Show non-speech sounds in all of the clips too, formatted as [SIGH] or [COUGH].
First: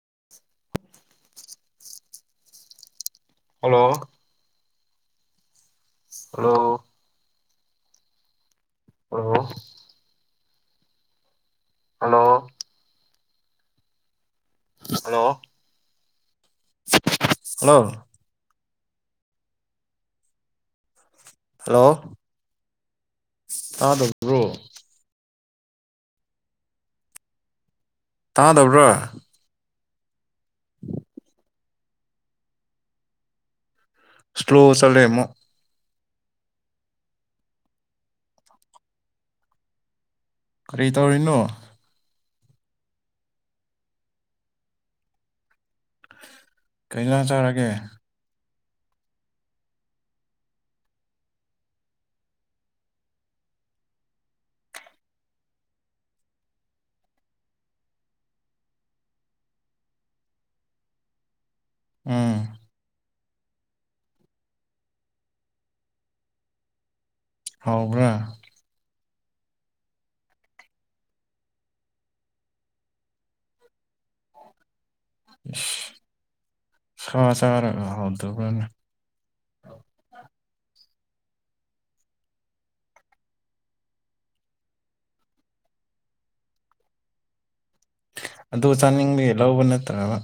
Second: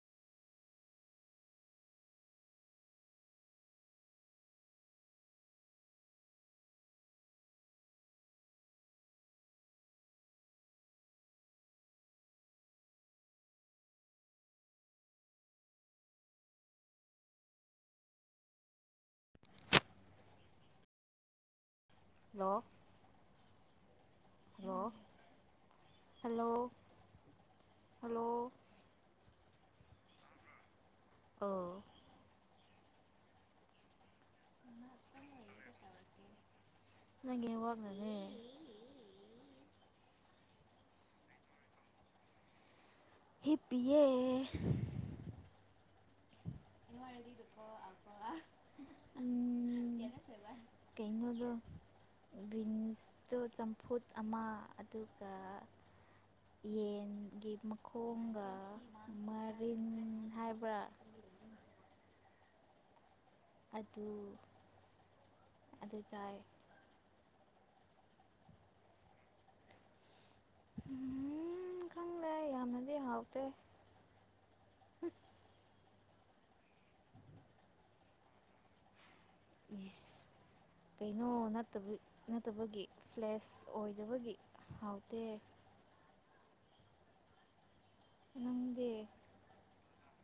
[INAUDIBLE] hello hello ꯑꯣ hello hello hello hello hello ꯇꯥꯗ꯭ꯔ hello hello hello ꯇꯥꯗꯕ꯭ꯔꯥ [INAUDIBLE] ꯑꯣ ꯁ꯭ꯂꯣ ꯆꯠꯂꯦꯃꯧꯛ ꯅꯪ ꯏꯦꯠꯋꯥꯛꯅꯅꯦ ꯀꯔꯤ ꯇꯧꯔꯤꯅꯣ ꯍꯤꯞꯄꯤꯌꯦ ꯀꯩ ꯏꯟꯁꯥꯡ ꯆꯥꯔꯒꯦ ꯎꯝ [INAUDIBLE] ꯀꯩꯅꯣꯗꯣ ꯕꯤꯟꯁꯇꯣ ꯆꯝꯐꯨꯠ ꯑꯃ ꯑꯗꯨꯒ ꯌꯦꯟꯒꯤ ꯃꯈꯣꯡꯒ ꯃꯔꯤꯟ ꯍꯥꯏꯕ꯭ꯔ ꯑꯝ ꯑꯗꯨ ꯑꯗꯨ ꯆꯥꯏ ꯍꯥꯎꯕ꯭ꯔꯥ ꯎꯝ ꯈꯪꯗꯦ ꯌꯥꯝꯅꯗꯤ ꯍꯥꯎꯇꯦ ꯏꯁ ꯁꯥ ꯆꯥꯔꯒ ꯍꯥꯎꯇꯕ꯭ꯔꯅꯦ ꯏꯁ ꯀꯩꯅꯣ ꯅꯠꯇ ꯅꯠꯇꯕꯒꯤ ꯐ꯭ꯂꯦꯁ ꯑꯣꯏꯗꯕꯒꯤ ꯍꯥꯎꯇꯦ [INAUDIBLE] ꯑꯗꯨ ꯅꯪꯗꯤ ꯆꯥꯅꯤꯡꯕꯒꯤ ꯂꯧꯕ ꯅꯠꯇ꯭ꯔꯕ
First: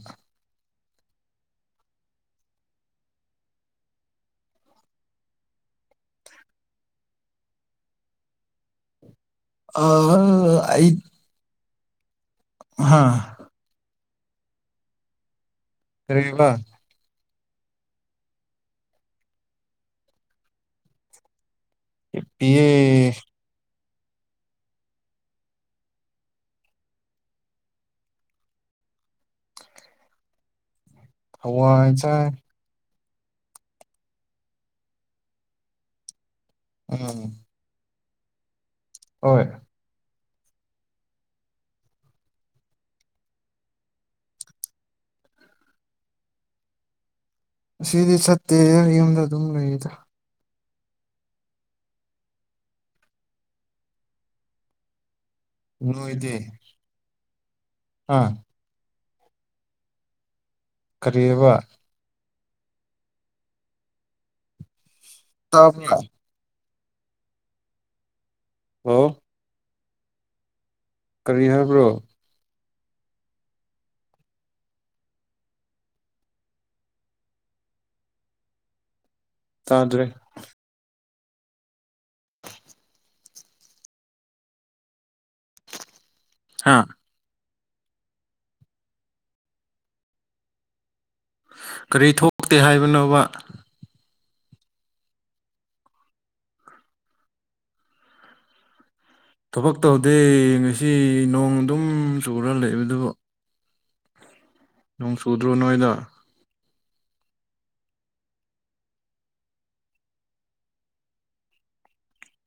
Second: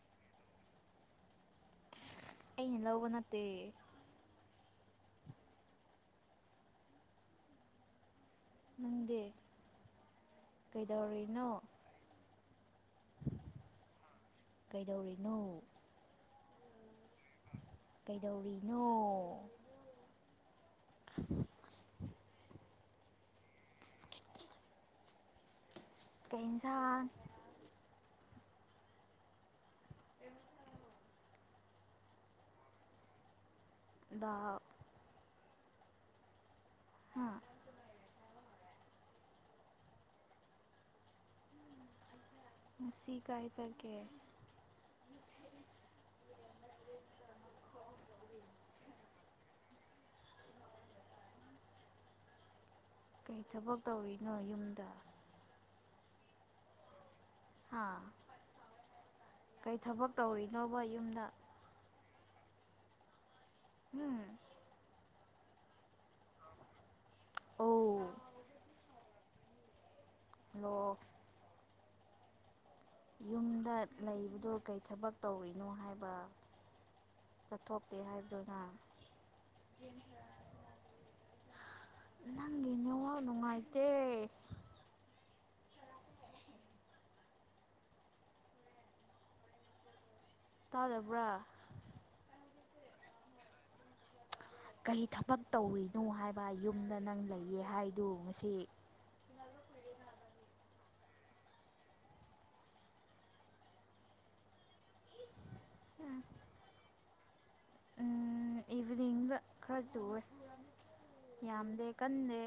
ꯑꯩꯅ ꯂꯧꯕ ꯅꯠꯇꯦ ꯅꯪꯗꯤ [UNINTELLIGIBLE] ꯑꯩ ꯀꯩꯗꯧꯔꯤꯅꯣ ꯍꯥꯥ ꯀꯩꯗꯧꯔꯤꯅꯣ ꯀꯔꯤꯕ ꯀꯩꯗꯧꯔꯤꯅꯣ ꯍꯤꯞꯄꯤꯌꯦ ꯀꯩ ꯏꯟꯁꯥꯡ ꯍꯋꯥꯏ ꯆꯥꯏ ꯗ ꯎꯝ ꯍꯥ ꯍꯣꯏ ꯉꯁꯤ ꯀꯥꯏ ꯆꯠꯀꯦ ꯉꯁꯤꯗꯤ ꯁꯠꯇꯦ ꯌꯨꯝꯗ ꯑꯗꯨꯝ ꯂꯩꯗ ꯀꯩ ꯊꯕꯛ ꯇꯧꯔꯤꯅꯣ ꯌꯨꯝꯗ ꯅꯣꯏꯗꯤ ꯍꯥ ꯑꯥ ꯀꯩ ꯊꯕꯛ ꯇꯧꯔꯤꯅꯣꯕ ꯌꯨꯝꯗ ꯀꯔꯤꯑꯕ ꯎꯝ [UNINTELLIGIBLE] ꯑꯣ ꯍꯜꯂꯣ ꯂꯣꯊꯉꯉ ꯀꯔꯤ ꯍꯥꯏꯕ꯭ꯔꯣ ꯌꯨꯝꯗ ꯂꯩꯕꯗꯣ ꯀꯩ ꯊꯕꯛ ꯇꯧꯔꯤꯅꯣ ꯍꯥꯏꯕ ꯆꯠꯊꯣꯛꯇꯦ ꯍꯥꯏꯕꯗꯨꯅ ꯆꯥꯗ꯭ꯔꯦ ꯅꯪꯒꯤ ꯅꯦꯠꯋꯥꯛ ꯅꯨꯡꯉꯥꯏꯇꯦ ꯍꯥꯥ ꯇꯥꯗꯕ ꯀꯔꯤ ꯊꯣꯛꯇꯦ ꯍꯥꯏꯕꯅꯣꯕ ꯀꯔꯤ ꯊꯕꯛ ꯇꯧꯔꯤꯅꯣ ꯍꯥꯏꯕ ꯌꯨꯝꯗ ꯅꯪ ꯂꯩꯌꯦ ꯍꯥꯏꯗꯨ ꯉꯁꯤ ꯊꯕꯛ ꯇꯧꯗꯦ ꯉꯁꯤ ꯅꯣꯡ ꯑꯗꯨꯝ ꯆꯨꯔ ꯂꯩꯕ ꯑꯗꯨꯕꯨ ꯅꯣꯡ ꯁꯨꯗ꯭ꯔꯣ ꯅꯣꯏꯗ ꯎꯝ ꯏꯚꯤꯅꯤꯡꯗ ꯈꯔ ꯆꯨꯋꯦ ꯌꯥꯝꯗꯦ ꯀꯟꯗꯦ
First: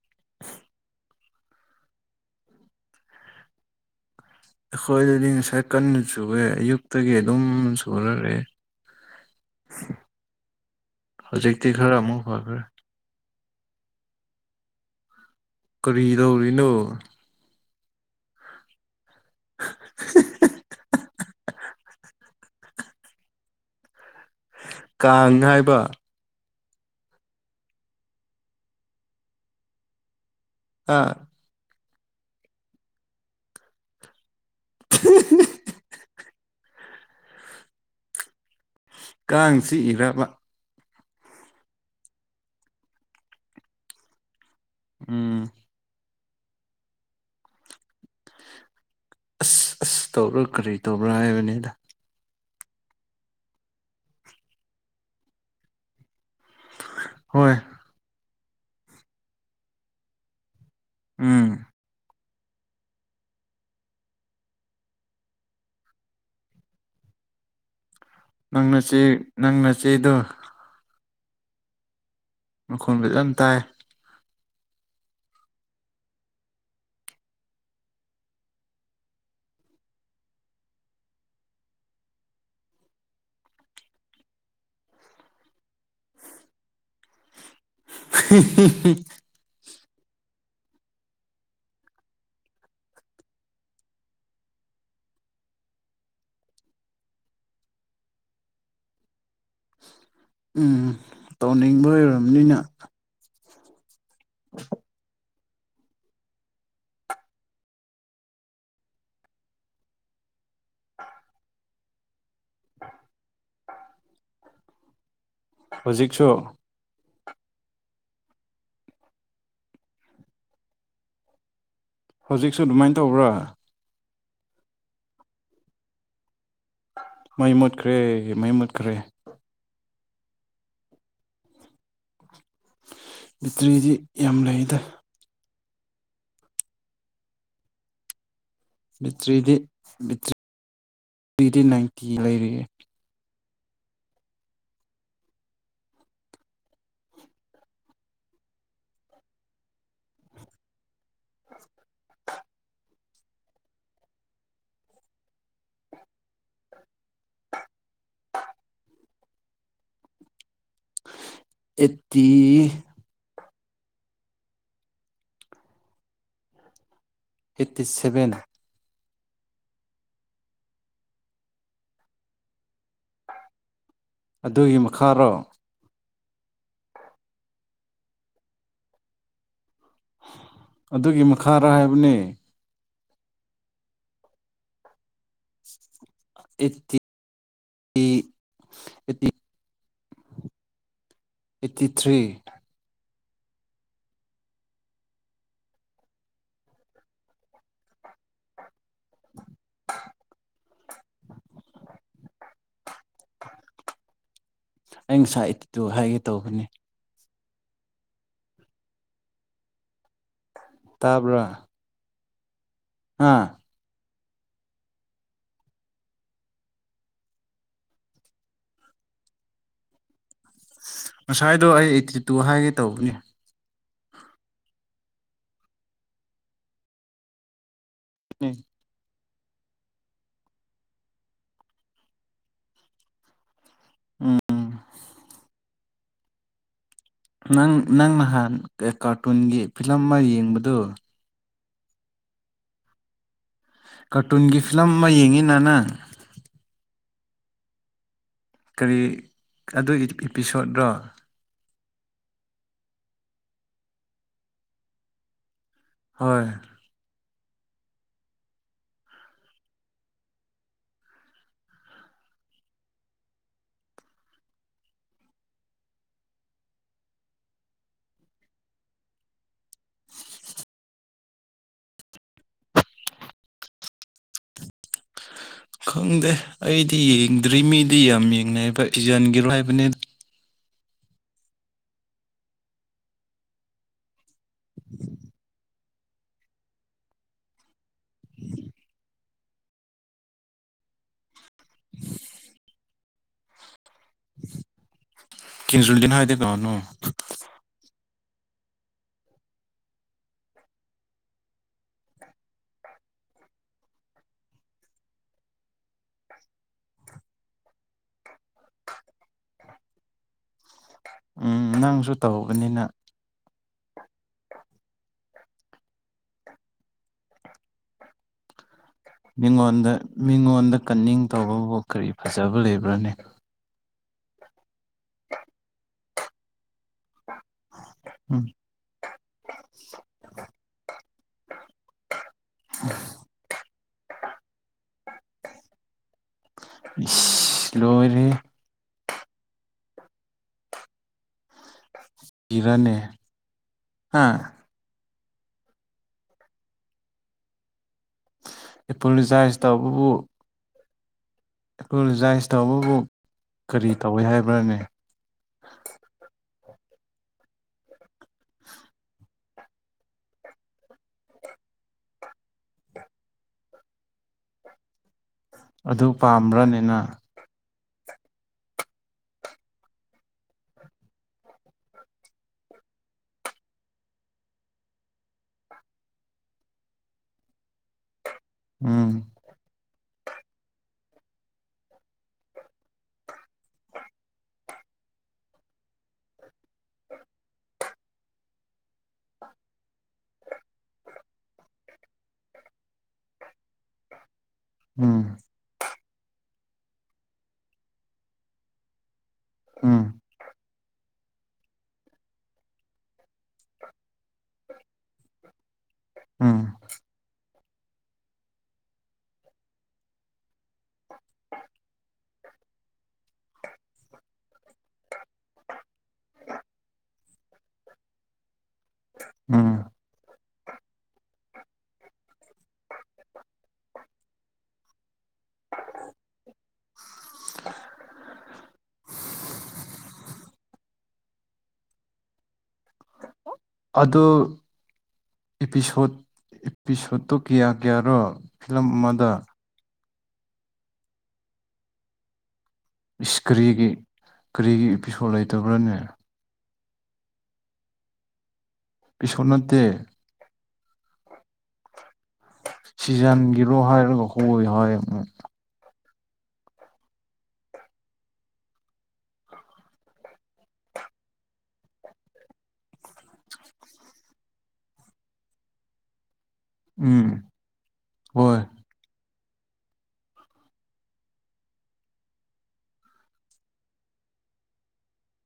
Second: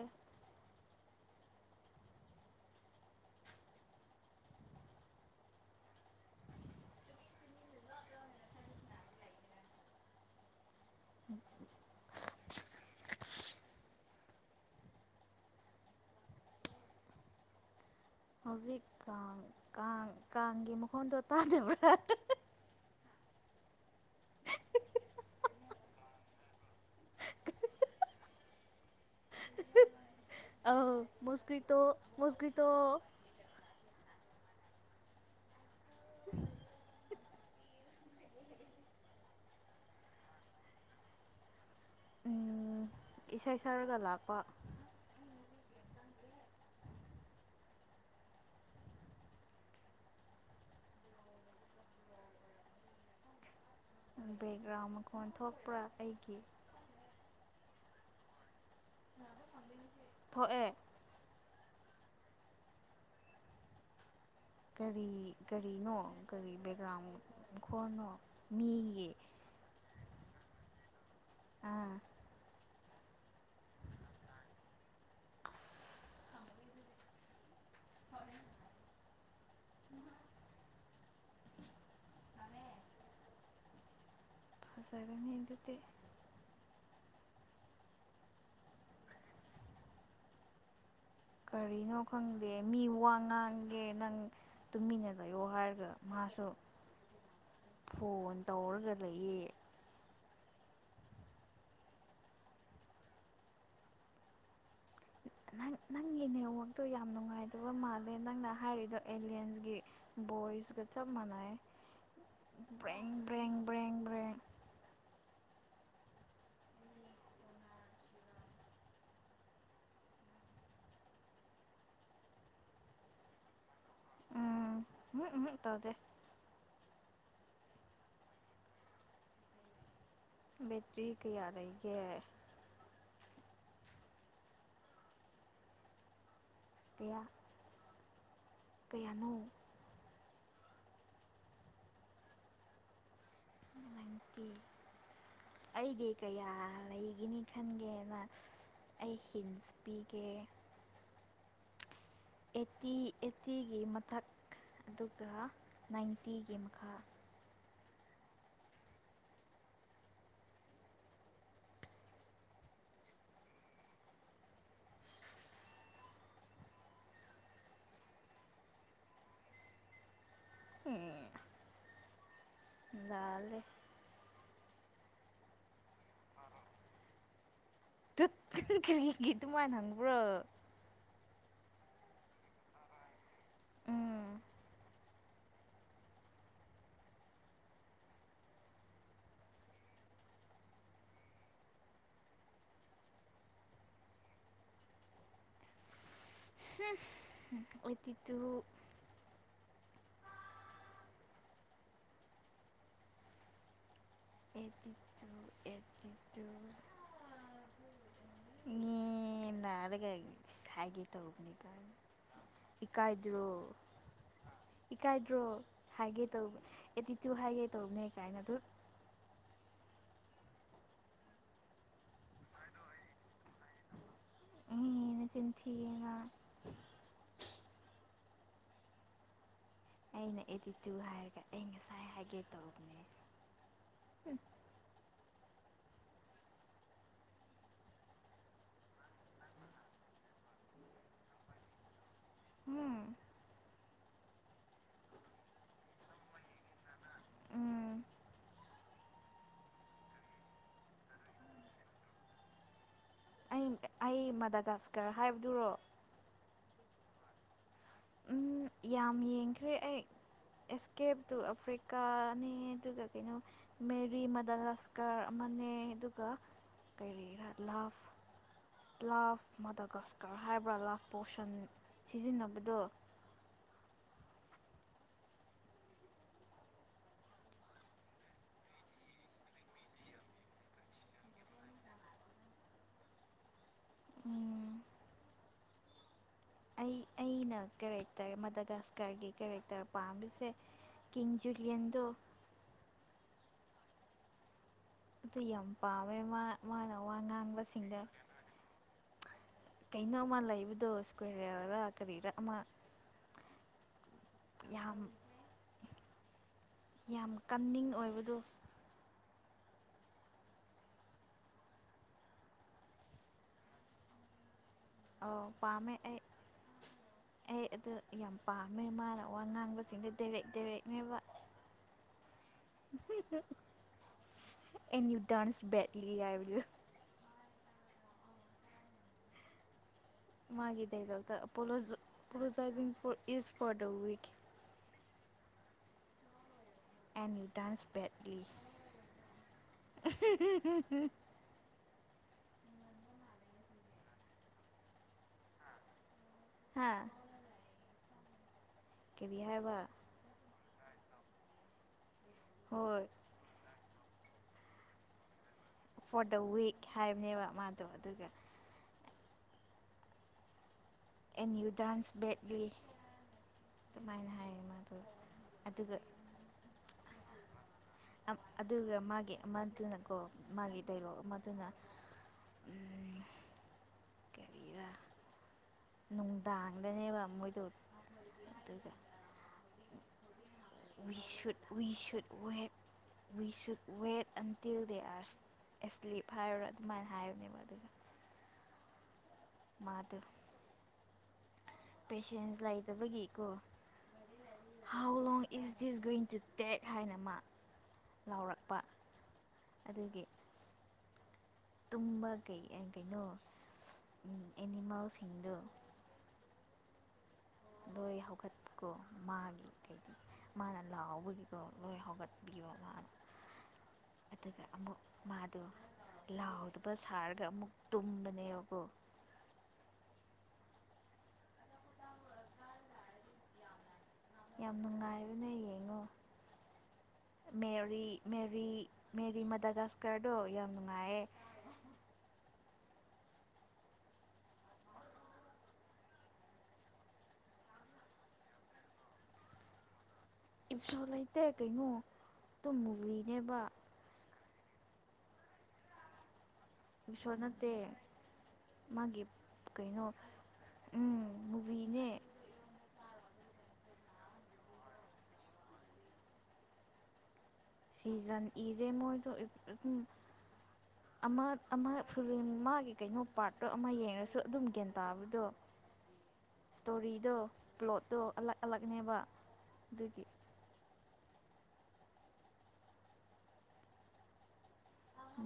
ꯑꯩꯈꯣꯏ ꯑꯗꯨꯗꯤ ꯉꯁꯥꯏ ꯀꯟꯅ ꯆꯨꯋꯦ ꯑꯌꯨꯛꯇꯒꯤ ꯑꯗꯨꯝ ꯆꯨꯔꯛꯔꯦ ꯍꯧꯖꯤꯛꯇꯤ ꯈꯔ ꯑꯃꯨꯛ ꯐꯈ꯭ꯔꯦ ꯀꯔꯤ ꯗꯧꯔꯤꯅꯣ ꯍꯧꯖꯤꯛ ꯀꯥꯡ ꯀꯥꯡ ꯀꯥꯡꯒꯤ ꯃꯈꯣꯟꯗꯣ ꯇꯥꯗꯕ꯭ꯔꯥ ꯀꯥꯡ ꯍꯥꯏꯕ ꯑꯥꯎ ꯑ ꯃꯨꯁꯀꯤꯇꯣ ꯃꯨꯁꯀꯤꯇꯣ [UNINTELLIGIBLE] ꯀꯥꯡ ꯆꯤꯛꯏꯔꯕ ꯎꯝ ꯏꯁꯩ ꯁꯛꯔꯒ ꯂꯥꯛꯄ ꯎꯝ ꯑꯁ ꯑꯁ ꯇꯧꯕꯥ ꯀꯔꯤ ꯇꯧꯕ꯭ꯔꯥ ꯍꯥꯏꯕꯅꯤꯗ ꯕꯦꯛꯒ꯭ꯔꯥꯎꯟ ꯃꯈꯣꯟ ꯊꯣꯛꯄ꯭ꯔꯥ ꯑꯩꯒꯤ ꯍꯣꯏ ꯊꯣꯛꯑꯦ ꯎꯝ ꯀꯔꯤ ꯀꯔꯤꯅꯣ ꯀꯔꯤ ꯕꯦꯛꯒ꯭ꯔꯥꯎꯟ ꯃꯈꯣꯟꯅꯣ ꯅꯪ ꯅꯆꯦ ꯃꯤꯒꯤ ꯅꯪ ꯅꯆꯦꯗꯣ ꯑꯥ ꯃꯈꯣꯟ ꯐꯖꯅ ꯇꯥꯏ ꯑꯁ [UNINTELLIGIBLE] [UNINTELLIGIBLE] ꯍꯤ ꯍꯤ ꯍꯤ ꯀꯔꯤꯅꯣ ꯈꯪꯗꯦ ꯃꯤ ꯋꯥ ꯉꯥꯡꯒꯦ ꯅꯪ ꯇꯨꯃꯤꯟꯅ ꯂꯩꯌꯣ ꯍꯥꯏꯔꯒ ꯃꯍꯥꯛ ꯃꯥꯁꯨ [INAUDIBLE] ꯐꯣꯟ ꯇꯧꯔꯒ ꯂꯩꯌꯦ ꯎꯝ ꯇꯧꯅꯤꯡꯕꯩ ꯑꯣꯏꯔꯝꯅꯤꯅ ꯅꯪ [INAUDIBLE] ꯅꯪꯒꯤ ꯅꯦꯠꯋꯥꯛꯇꯨ ꯌꯥꯝꯅ ꯅꯨꯡꯉꯥꯏꯇꯕ ꯃꯥꯜꯂꯦ ꯅꯪꯅ ꯍꯥꯏꯔꯤꯗꯣ ꯑꯦꯂꯤꯌꯦꯟꯁꯒꯤ ꯕꯣꯏꯁꯀ ꯆꯞ ꯃꯅꯥꯏꯌꯦ [INAUDIBLE] ꯕ꯭ꯔꯦꯡ ꯕ꯭ꯔꯦꯡ ꯕ꯭ꯔꯦꯡ ꯕ꯭ꯔꯦꯡ ꯍꯨꯖꯤꯛꯁꯨ ꯍꯧꯖꯤꯛꯁꯨ ꯑꯗꯨꯃꯥꯏꯅ ꯇꯧꯕ꯭ꯔꯥ ꯎꯝ ꯎꯝꯍꯨ ꯎꯝꯍꯨ ꯇꯗꯦ ꯃꯩ ꯃꯨꯠꯈ꯭ꯔꯦ ꯃꯩ ꯃꯨꯠꯈ꯭ꯔꯦ ꯕꯦꯇ꯭ꯔꯤ ꯀꯌꯥ ꯂꯩꯒꯦ ꯕꯦꯇ꯭ꯔꯤꯗꯤ ꯌꯥꯝ ꯂꯩꯗ ꯀꯌꯥꯝ ꯕꯦꯇ꯭ꯔꯗꯤ ꯕꯦꯇ꯭ꯔꯤ ꯅꯥꯏꯟꯇꯤ ꯂꯩꯔꯤ ꯅꯥꯏꯟꯇꯤ ꯑꯩꯗꯤ ꯀꯌꯥ ꯂꯩꯒꯅꯤ ꯈꯟꯒꯦꯅ ꯑꯩ ꯍꯤꯟꯁ ꯄꯤꯒꯦ ꯑꯦꯇꯤ ꯑꯦꯇꯤꯒꯤ ꯃꯊꯛ ꯑꯗꯨꯒ ꯅꯥꯏꯟꯇꯤꯒꯤ ꯃꯈꯥ [INAUDIBLE] ꯑꯦꯠꯇꯤ ꯑꯩꯠꯇꯤ ꯁꯚꯦꯟ ꯑꯦ ꯂꯥꯜꯂꯦ ꯑꯗꯨꯒꯤ ꯃꯈꯥꯔꯣ ꯇꯨꯠ ꯀꯔꯤꯒꯤ ꯑꯗꯨꯃꯥꯏ ꯍꯪꯕ ꯑꯗꯨꯒꯤ ꯃꯈꯥꯔ ꯍꯥꯏꯕꯅꯦ ꯎꯝ ꯑꯦꯠꯇꯤ ꯑꯦꯠꯇꯤ ꯑꯩꯠꯇꯤ ꯊ꯭ꯔꯤ ꯎꯝ ꯑꯩꯠꯇꯤ ꯇꯨ ꯑꯩꯠꯇꯤ ꯑꯩ ꯉꯁꯥꯏ ꯏꯇꯤꯇꯨ ꯍꯥꯏꯒꯦ ꯇꯧꯕꯅꯤ ꯏꯏ ꯂꯥꯜꯂꯒ ꯍꯥꯏꯒꯦ ꯇꯥꯕ꯭ꯔꯥ ꯇꯧꯕꯅꯦꯌꯦ ꯏꯀꯥꯏꯗ꯭ꯔꯣ ꯑꯥ ꯏꯀꯥꯏꯗ꯭ꯔꯣ ꯍꯥꯏꯒꯦ ꯇꯧꯕ ꯑꯦꯇꯤꯇꯨ ꯍꯥꯏꯒꯦ ꯇꯧꯕꯅꯦ ꯀꯥꯏꯅ ꯗꯨꯠ ꯉꯁꯥꯏꯗꯣ ꯑꯩ ꯑꯩꯠꯇꯤ ꯇꯨ ꯍꯥꯏꯒꯦ ꯇꯧꯕꯅꯦ ꯑꯦ ꯅꯆꯤꯟ ꯊꯤꯒꯅꯣ ꯎꯝ ꯑꯩꯅ ꯑꯦꯠꯇꯤꯇꯨ ꯍꯥꯏꯔꯒ ꯑꯩ ꯉꯁꯥꯏ ꯍꯥꯏꯒꯦ ꯇꯧꯕꯅꯦ ꯍ ꯎꯝ ꯅꯪ ꯅꯪ ꯅꯍꯥꯟ ꯀꯥꯔꯇꯨꯟꯒꯤ ꯐꯤꯂꯝ ꯑꯃ ꯌꯦꯡꯕꯗꯨ ꯎꯝ ꯀꯥꯔꯇꯨꯟꯒꯤ ꯐꯤꯂꯝ ꯑꯃ ꯌꯦꯡꯉꯤ ꯅ ꯅꯪ ꯎꯝ ꯀꯔꯤ ꯑꯗꯨꯒꯤ ꯑꯦꯄꯤꯁꯣꯗꯣ ꯑꯩ ꯑꯩ ꯃꯗꯥꯒꯥꯁꯀꯔ ꯍꯥꯏꯕꯗꯨꯔ ꯍꯣꯏ ꯎꯝ ꯌꯥꯝ ꯌꯦꯡꯈ꯭ꯔꯦ ꯑꯩ ꯑꯦꯁꯀꯦꯞ ꯇꯨ ꯑꯐ꯭ꯔꯤꯀꯥꯅꯦ ꯑꯗꯨꯒ ꯀꯩꯅꯣ ꯃꯦꯔꯤ ꯃꯗꯥꯂꯁꯀꯔ ꯑꯃ ꯐꯅꯩ ꯑꯗꯨꯒ ꯀꯔꯤ ꯂꯥꯐ ꯂꯥꯞ ꯃꯥꯗꯒꯁꯀꯔ ꯍꯥꯏꯕ꯭ꯔꯥ ꯂꯥꯞ ꯄꯣꯔꯁꯟ ꯁꯤꯖꯤꯟꯅꯕꯗꯣ [INAUDIBLE] ꯈꯪꯗꯦ ꯑꯩꯗꯤ ꯌꯦꯡꯗ꯭ꯔꯤ ꯃꯤꯗꯤ ꯌꯥꯝ ꯌꯦꯡꯅꯩꯕ ꯏꯖꯟꯒꯤꯔꯣ ꯍꯥꯏꯕꯅꯤ ꯎꯝ [INAUDIBLE] ꯑꯩ ꯑꯩꯅ ꯀꯦꯔꯦꯛꯇꯔ ꯃꯙꯒꯥꯁꯀꯔꯒꯤ ꯀꯦꯔꯦꯛꯇꯔ ꯄꯥꯝꯃꯤꯁꯦ ꯀꯤꯡꯗꯝ ꯖꯨꯂꯤꯌꯟꯗꯣ [INAUDIBLE] ꯑꯗꯨ ꯌꯥꯝ ꯀꯤꯡꯖꯨꯂꯤꯟ ꯄꯥꯝꯃꯦ ꯍꯥꯏꯗꯤ ꯃꯥ ꯀꯅꯥꯅꯣ ꯃꯥꯅ ꯋꯥ ꯉꯥꯡꯕꯁꯤꯡꯗ [INAUDIBLE] ꯀꯩꯅꯣ ꯑꯃ ꯂꯩꯕꯗꯣ ꯁ꯭ꯀꯨꯜꯕꯔꯥ ꯀꯔꯤꯔꯥ ꯑꯃ ꯌꯥꯝ ꯌꯥꯝ ꯀꯟꯅꯤꯡ ꯑꯣꯏꯕꯗꯣ [INAUDIBLE] ꯎꯝ ꯅꯪꯁꯨ ꯇꯧꯕꯅꯤꯅ ꯑꯣ ꯄꯥꯝꯃꯦ ꯑꯩ ꯑꯩ ꯑꯗꯨ ꯌꯥꯝ ꯄꯥꯝꯃꯦ ꯃꯥꯅ ꯋꯥ ꯃꯤꯉꯣꯟꯗ ꯉꯥꯡꯕꯁꯤꯡꯗꯣ ꯗꯥꯏꯔꯦꯛ ꯃꯤꯉꯣꯟꯗ ꯗꯥꯏꯔꯦꯛꯅꯦꯕ ꯀꯟꯅꯤꯡ ꯇꯧꯕꯕꯨ ꯀꯔꯤ ꯐꯖꯕ ꯂꯩꯕ꯭ꯔꯥꯅꯦ ꯑꯦꯟ ꯌꯨ ꯇꯔꯟꯁ ꯕꯦꯠꯂꯤ ꯍꯥꯏꯕ ꯎꯝ ꯃꯥꯒꯤ ꯂꯥꯕꯛꯇ ꯄꯣꯂꯣꯖ ꯄꯣꯂꯣꯖꯥꯏꯕꯤꯡ food is for the week [INAUDIBLE] ꯏꯁ ꯂꯣꯏꯔꯦꯍꯦ ꯑꯍ ꯍ ꯍ [UNINTELLIGIBLE] ꯏꯔꯅꯦ ꯍꯥ ꯍꯥꯥ ꯑꯦꯄꯣꯂꯣꯖꯥꯏꯁ ꯇꯧꯕꯕꯨ ꯑꯦꯄꯣꯂꯣꯖꯥꯏꯁ ꯇꯧꯕꯕꯨ ꯍꯣꯏ ꯀꯔꯤ ꯇꯧꯋꯤ ꯍꯥꯏꯕ꯭ꯔꯅꯦ ꯐꯣꯔ ꯗ ꯋꯤꯛ ꯍꯥꯏꯕꯅꯦꯕ ꯃꯥꯗꯣ ꯑꯗꯨꯒ ꯑꯦꯟ ꯌꯨ ꯇꯔꯟꯁ ꯕꯦꯛꯂꯤ ꯑꯗꯨꯃꯥꯏꯅ ꯍꯥꯏꯌꯦ ꯃꯥꯗꯣ ꯑꯗꯨꯒ ꯑꯗꯨ ꯄꯥꯝꯕ꯭ꯔꯅꯦ ꯅ ꯑꯝ ꯑꯗꯨꯒ ꯃꯥꯒꯤ ꯑꯃꯗꯨꯅꯀꯣ ꯃꯥꯒꯤ ꯗꯥꯏꯂꯣꯛ ꯑꯃꯗꯨꯅ ꯀꯔꯤꯔꯥ [INAUDIBLE] ꯅꯨꯡꯗꯥꯡꯗꯅꯦꯕ ꯃꯣꯏꯗꯣ ꯑꯗꯨꯒ ꯎꯝ we should we should wait we should wait until they are asleep ꯍꯥꯏꯔꯨꯔꯥ ꯑꯗꯨꯃꯥꯏꯅ ꯍꯥꯏꯕꯅꯦꯕ ꯑꯗꯨꯒ [INAUDIBLE] ꯃꯥꯗꯣ ꯄꯦꯁꯦꯟꯁ ꯂꯩꯇꯕꯒꯤꯀꯣ how um long is this green to take ꯍꯥꯏꯅ ꯃꯤ ꯂꯥꯎꯔꯛꯄ ꯎꯝ ꯑꯗꯨꯒꯤ ꯇꯨꯝꯕ ꯀꯩ ꯑꯦ ꯀꯩꯅꯣ ꯑꯦꯅꯤꯃꯦꯜꯁꯤꯡꯗꯣ ꯎꯝ ꯂꯣꯏ ꯍꯧꯒꯠꯄꯀꯣ ꯃꯥꯒꯤ ꯀꯩꯒꯤ ꯃꯥꯅ ꯂꯥꯎꯕꯒꯤꯀꯣ ꯂꯣꯏ ꯍꯧꯒꯠꯄꯤꯕ ꯃꯥꯅ [INAUDIBLE] ꯑꯗꯨꯒ ꯑꯃꯨꯛ ꯃꯥꯗꯣ ꯂꯥꯎꯗꯕ ꯁꯥꯔꯒ ꯑꯃꯨꯛ ꯇꯨꯝꯕꯅꯦꯕꯀꯣ ꯎꯝ ꯌꯥꯝ ꯅꯨꯡꯉꯥꯏꯕꯅꯦ ꯌꯦꯡꯉꯣ ꯃꯦꯔꯤ ꯃꯦꯔꯤ ꯃꯦꯔꯤ ꯃꯗꯥꯒꯁꯀꯔꯗꯣ ꯌꯥꯝ ꯅꯨꯡꯉꯥꯏꯌꯦ [INAUDIBLE] ꯑꯗꯨ ꯏꯄꯤꯁꯣꯠ ꯏꯄꯤꯁꯣꯠꯇꯣ ꯀꯌꯥ ꯀꯌꯥꯔꯣ ꯐꯤꯂꯝ ꯑꯃꯗ ꯏꯄꯤꯁꯣꯠ ꯂꯩꯇꯦ ꯀꯩꯅꯣ ꯑꯗꯨꯝ ꯏꯁ ꯃꯨꯚꯤꯅꯦꯕ ꯀꯔꯤꯒꯤ ꯀꯔꯤꯒꯤ ꯏꯄꯤꯁꯣꯠ ꯂꯩꯇꯕ꯭ꯔꯅꯦ ꯏꯄꯤꯁꯣꯠ ꯅꯠꯇꯦ ꯃꯥꯒꯤ ꯏꯄꯤꯁꯣꯠ ꯅꯠꯇꯦ ꯀꯩꯅꯣ ꯎꯝ ꯃꯨꯚꯤꯅꯦ ꯁꯤꯖꯟꯒꯤꯔꯣ ꯍꯥꯏꯔꯒ ꯍꯣꯏ ꯍꯥꯏ ꯑꯃꯨꯛ ꯁꯤꯖꯟ ꯏꯗꯦ ꯃꯣꯏꯗꯣ ꯑꯗꯨꯝ ꯑꯃ ꯑꯃ ꯐꯤꯂꯝ ꯃꯥꯒꯤ ꯀꯩꯅꯣ ꯄꯥꯔꯠꯇꯣ ꯑꯃ ꯌꯦꯡꯉꯁꯨ ꯑꯗꯨꯝ ꯒ꯭ꯌꯥꯟ ꯇꯥꯕꯗꯣ [INAUDIBLE] ꯎꯝ ꯁ꯭ꯇꯣꯔꯤꯗꯣ ꯄ꯭ꯂꯣꯠꯇꯣ ꯑꯂꯛ ꯍꯣꯏ ꯑꯂꯛꯅꯦꯕ ꯑꯗꯨꯒꯤ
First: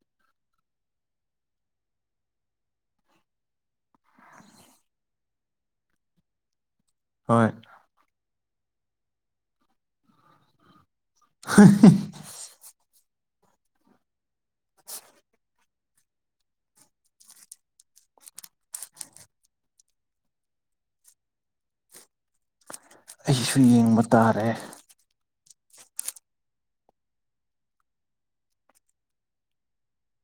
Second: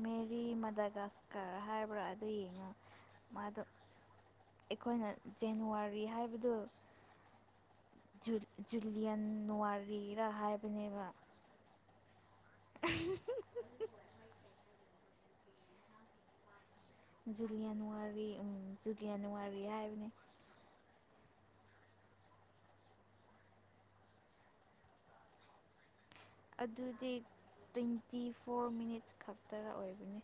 ꯃꯦꯔꯤ ꯃꯗꯥꯒꯥꯁꯀꯔ ꯍꯥꯏꯕ꯭ꯔꯥ ꯑꯗꯨ ꯌꯦꯡꯉꯨ ꯃꯥꯗꯣ ꯑꯈꯣꯏꯅ ꯖꯅꯋꯥꯔꯤ ꯍꯥꯏꯕꯗꯨ ꯍꯣꯏ ꯖꯨꯂꯤꯌꯟ ꯋꯥꯔꯤꯔ ꯍꯥꯏꯕꯅꯦꯕ ꯍꯦꯍ ꯖꯨꯂꯤꯌꯥꯟꯋꯥꯔꯤ ꯎꯝ ꯖꯨꯂꯤꯌꯥꯟ ꯋꯥꯔꯤ ꯍꯥꯏꯕꯅꯦ ꯑꯩꯁꯨ ꯌꯦꯡꯕ ꯇꯥꯔꯦ ꯑꯗꯨꯗꯤ ꯇ꯭ꯋꯦꯟꯇꯤ ꯐꯣꯔ ꯃꯤꯅꯤꯠꯁ ꯈꯛꯇꯔ ꯑꯣꯏꯕꯅꯤ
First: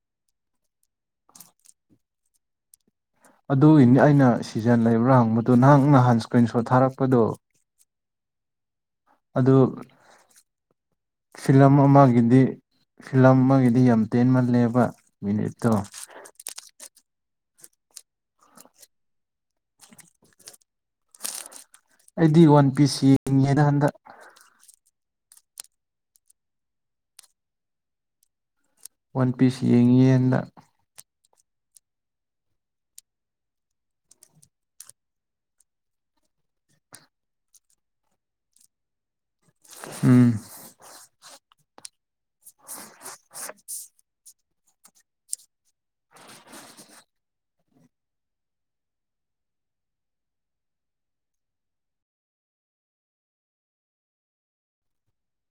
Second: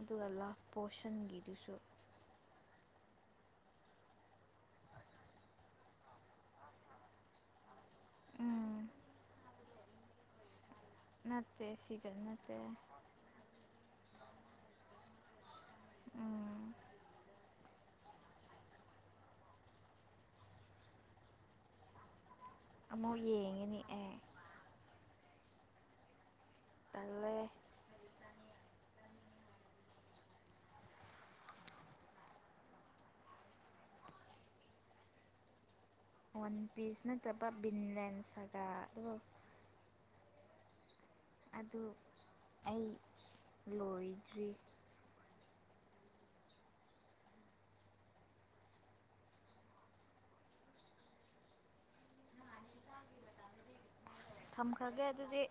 ꯑꯗꯨꯒ ꯂꯥꯞ ꯄꯣꯁꯟꯒꯤꯗꯨꯁꯨ ꯑꯗꯨꯒꯤꯅꯤ ꯑꯩꯅ ꯁꯤꯖꯟ ꯂꯩꯕ꯭ꯔꯥ ꯍꯪꯕꯗꯣ ꯅꯪ ꯅꯍꯥꯟ ꯏꯁꯀ꯭ꯔꯤꯟ ꯁꯣꯠ ꯊꯥꯔꯛꯄꯗꯣ ꯎꯝ ꯗꯨ ꯅꯠꯇꯦ ꯐꯤꯂꯝ ꯁꯤꯒ ꯑꯃꯒꯤꯗꯤ ꯅꯠꯇꯦ ꯐꯤꯂꯝ ꯑꯃꯒꯤꯗꯤ ꯌꯥꯝ ꯇꯦꯟꯃꯜꯂꯦꯕ ꯃꯤꯅꯤꯠ ꯇꯣ ꯎꯝ ꯑꯩꯗꯤ ꯋꯥꯟ ꯄꯤꯁ ꯑꯃꯨꯛ ꯌꯦꯡꯉꯦꯅ ꯌꯦꯡꯉꯤꯅꯤ ꯍꯟꯗꯛ ꯑꯦ ꯇꯜꯂꯦ ꯋꯥꯟ ꯄꯤꯁ ꯌꯦꯡꯉꯤꯌꯦ ꯍꯟꯗꯛ ꯋꯥꯟ ꯄꯤꯁ ꯅꯠꯇꯕ ꯕꯤꯟꯂꯦꯟ ꯁꯥꯒ ꯑꯗꯨꯒ ꯎꯝ ꯑꯗꯨ ꯑꯩ ꯂꯣꯏꯗ꯭ꯔꯤ ꯊꯝꯈ꯭ꯔꯒꯦ ꯑꯗꯨꯗꯤ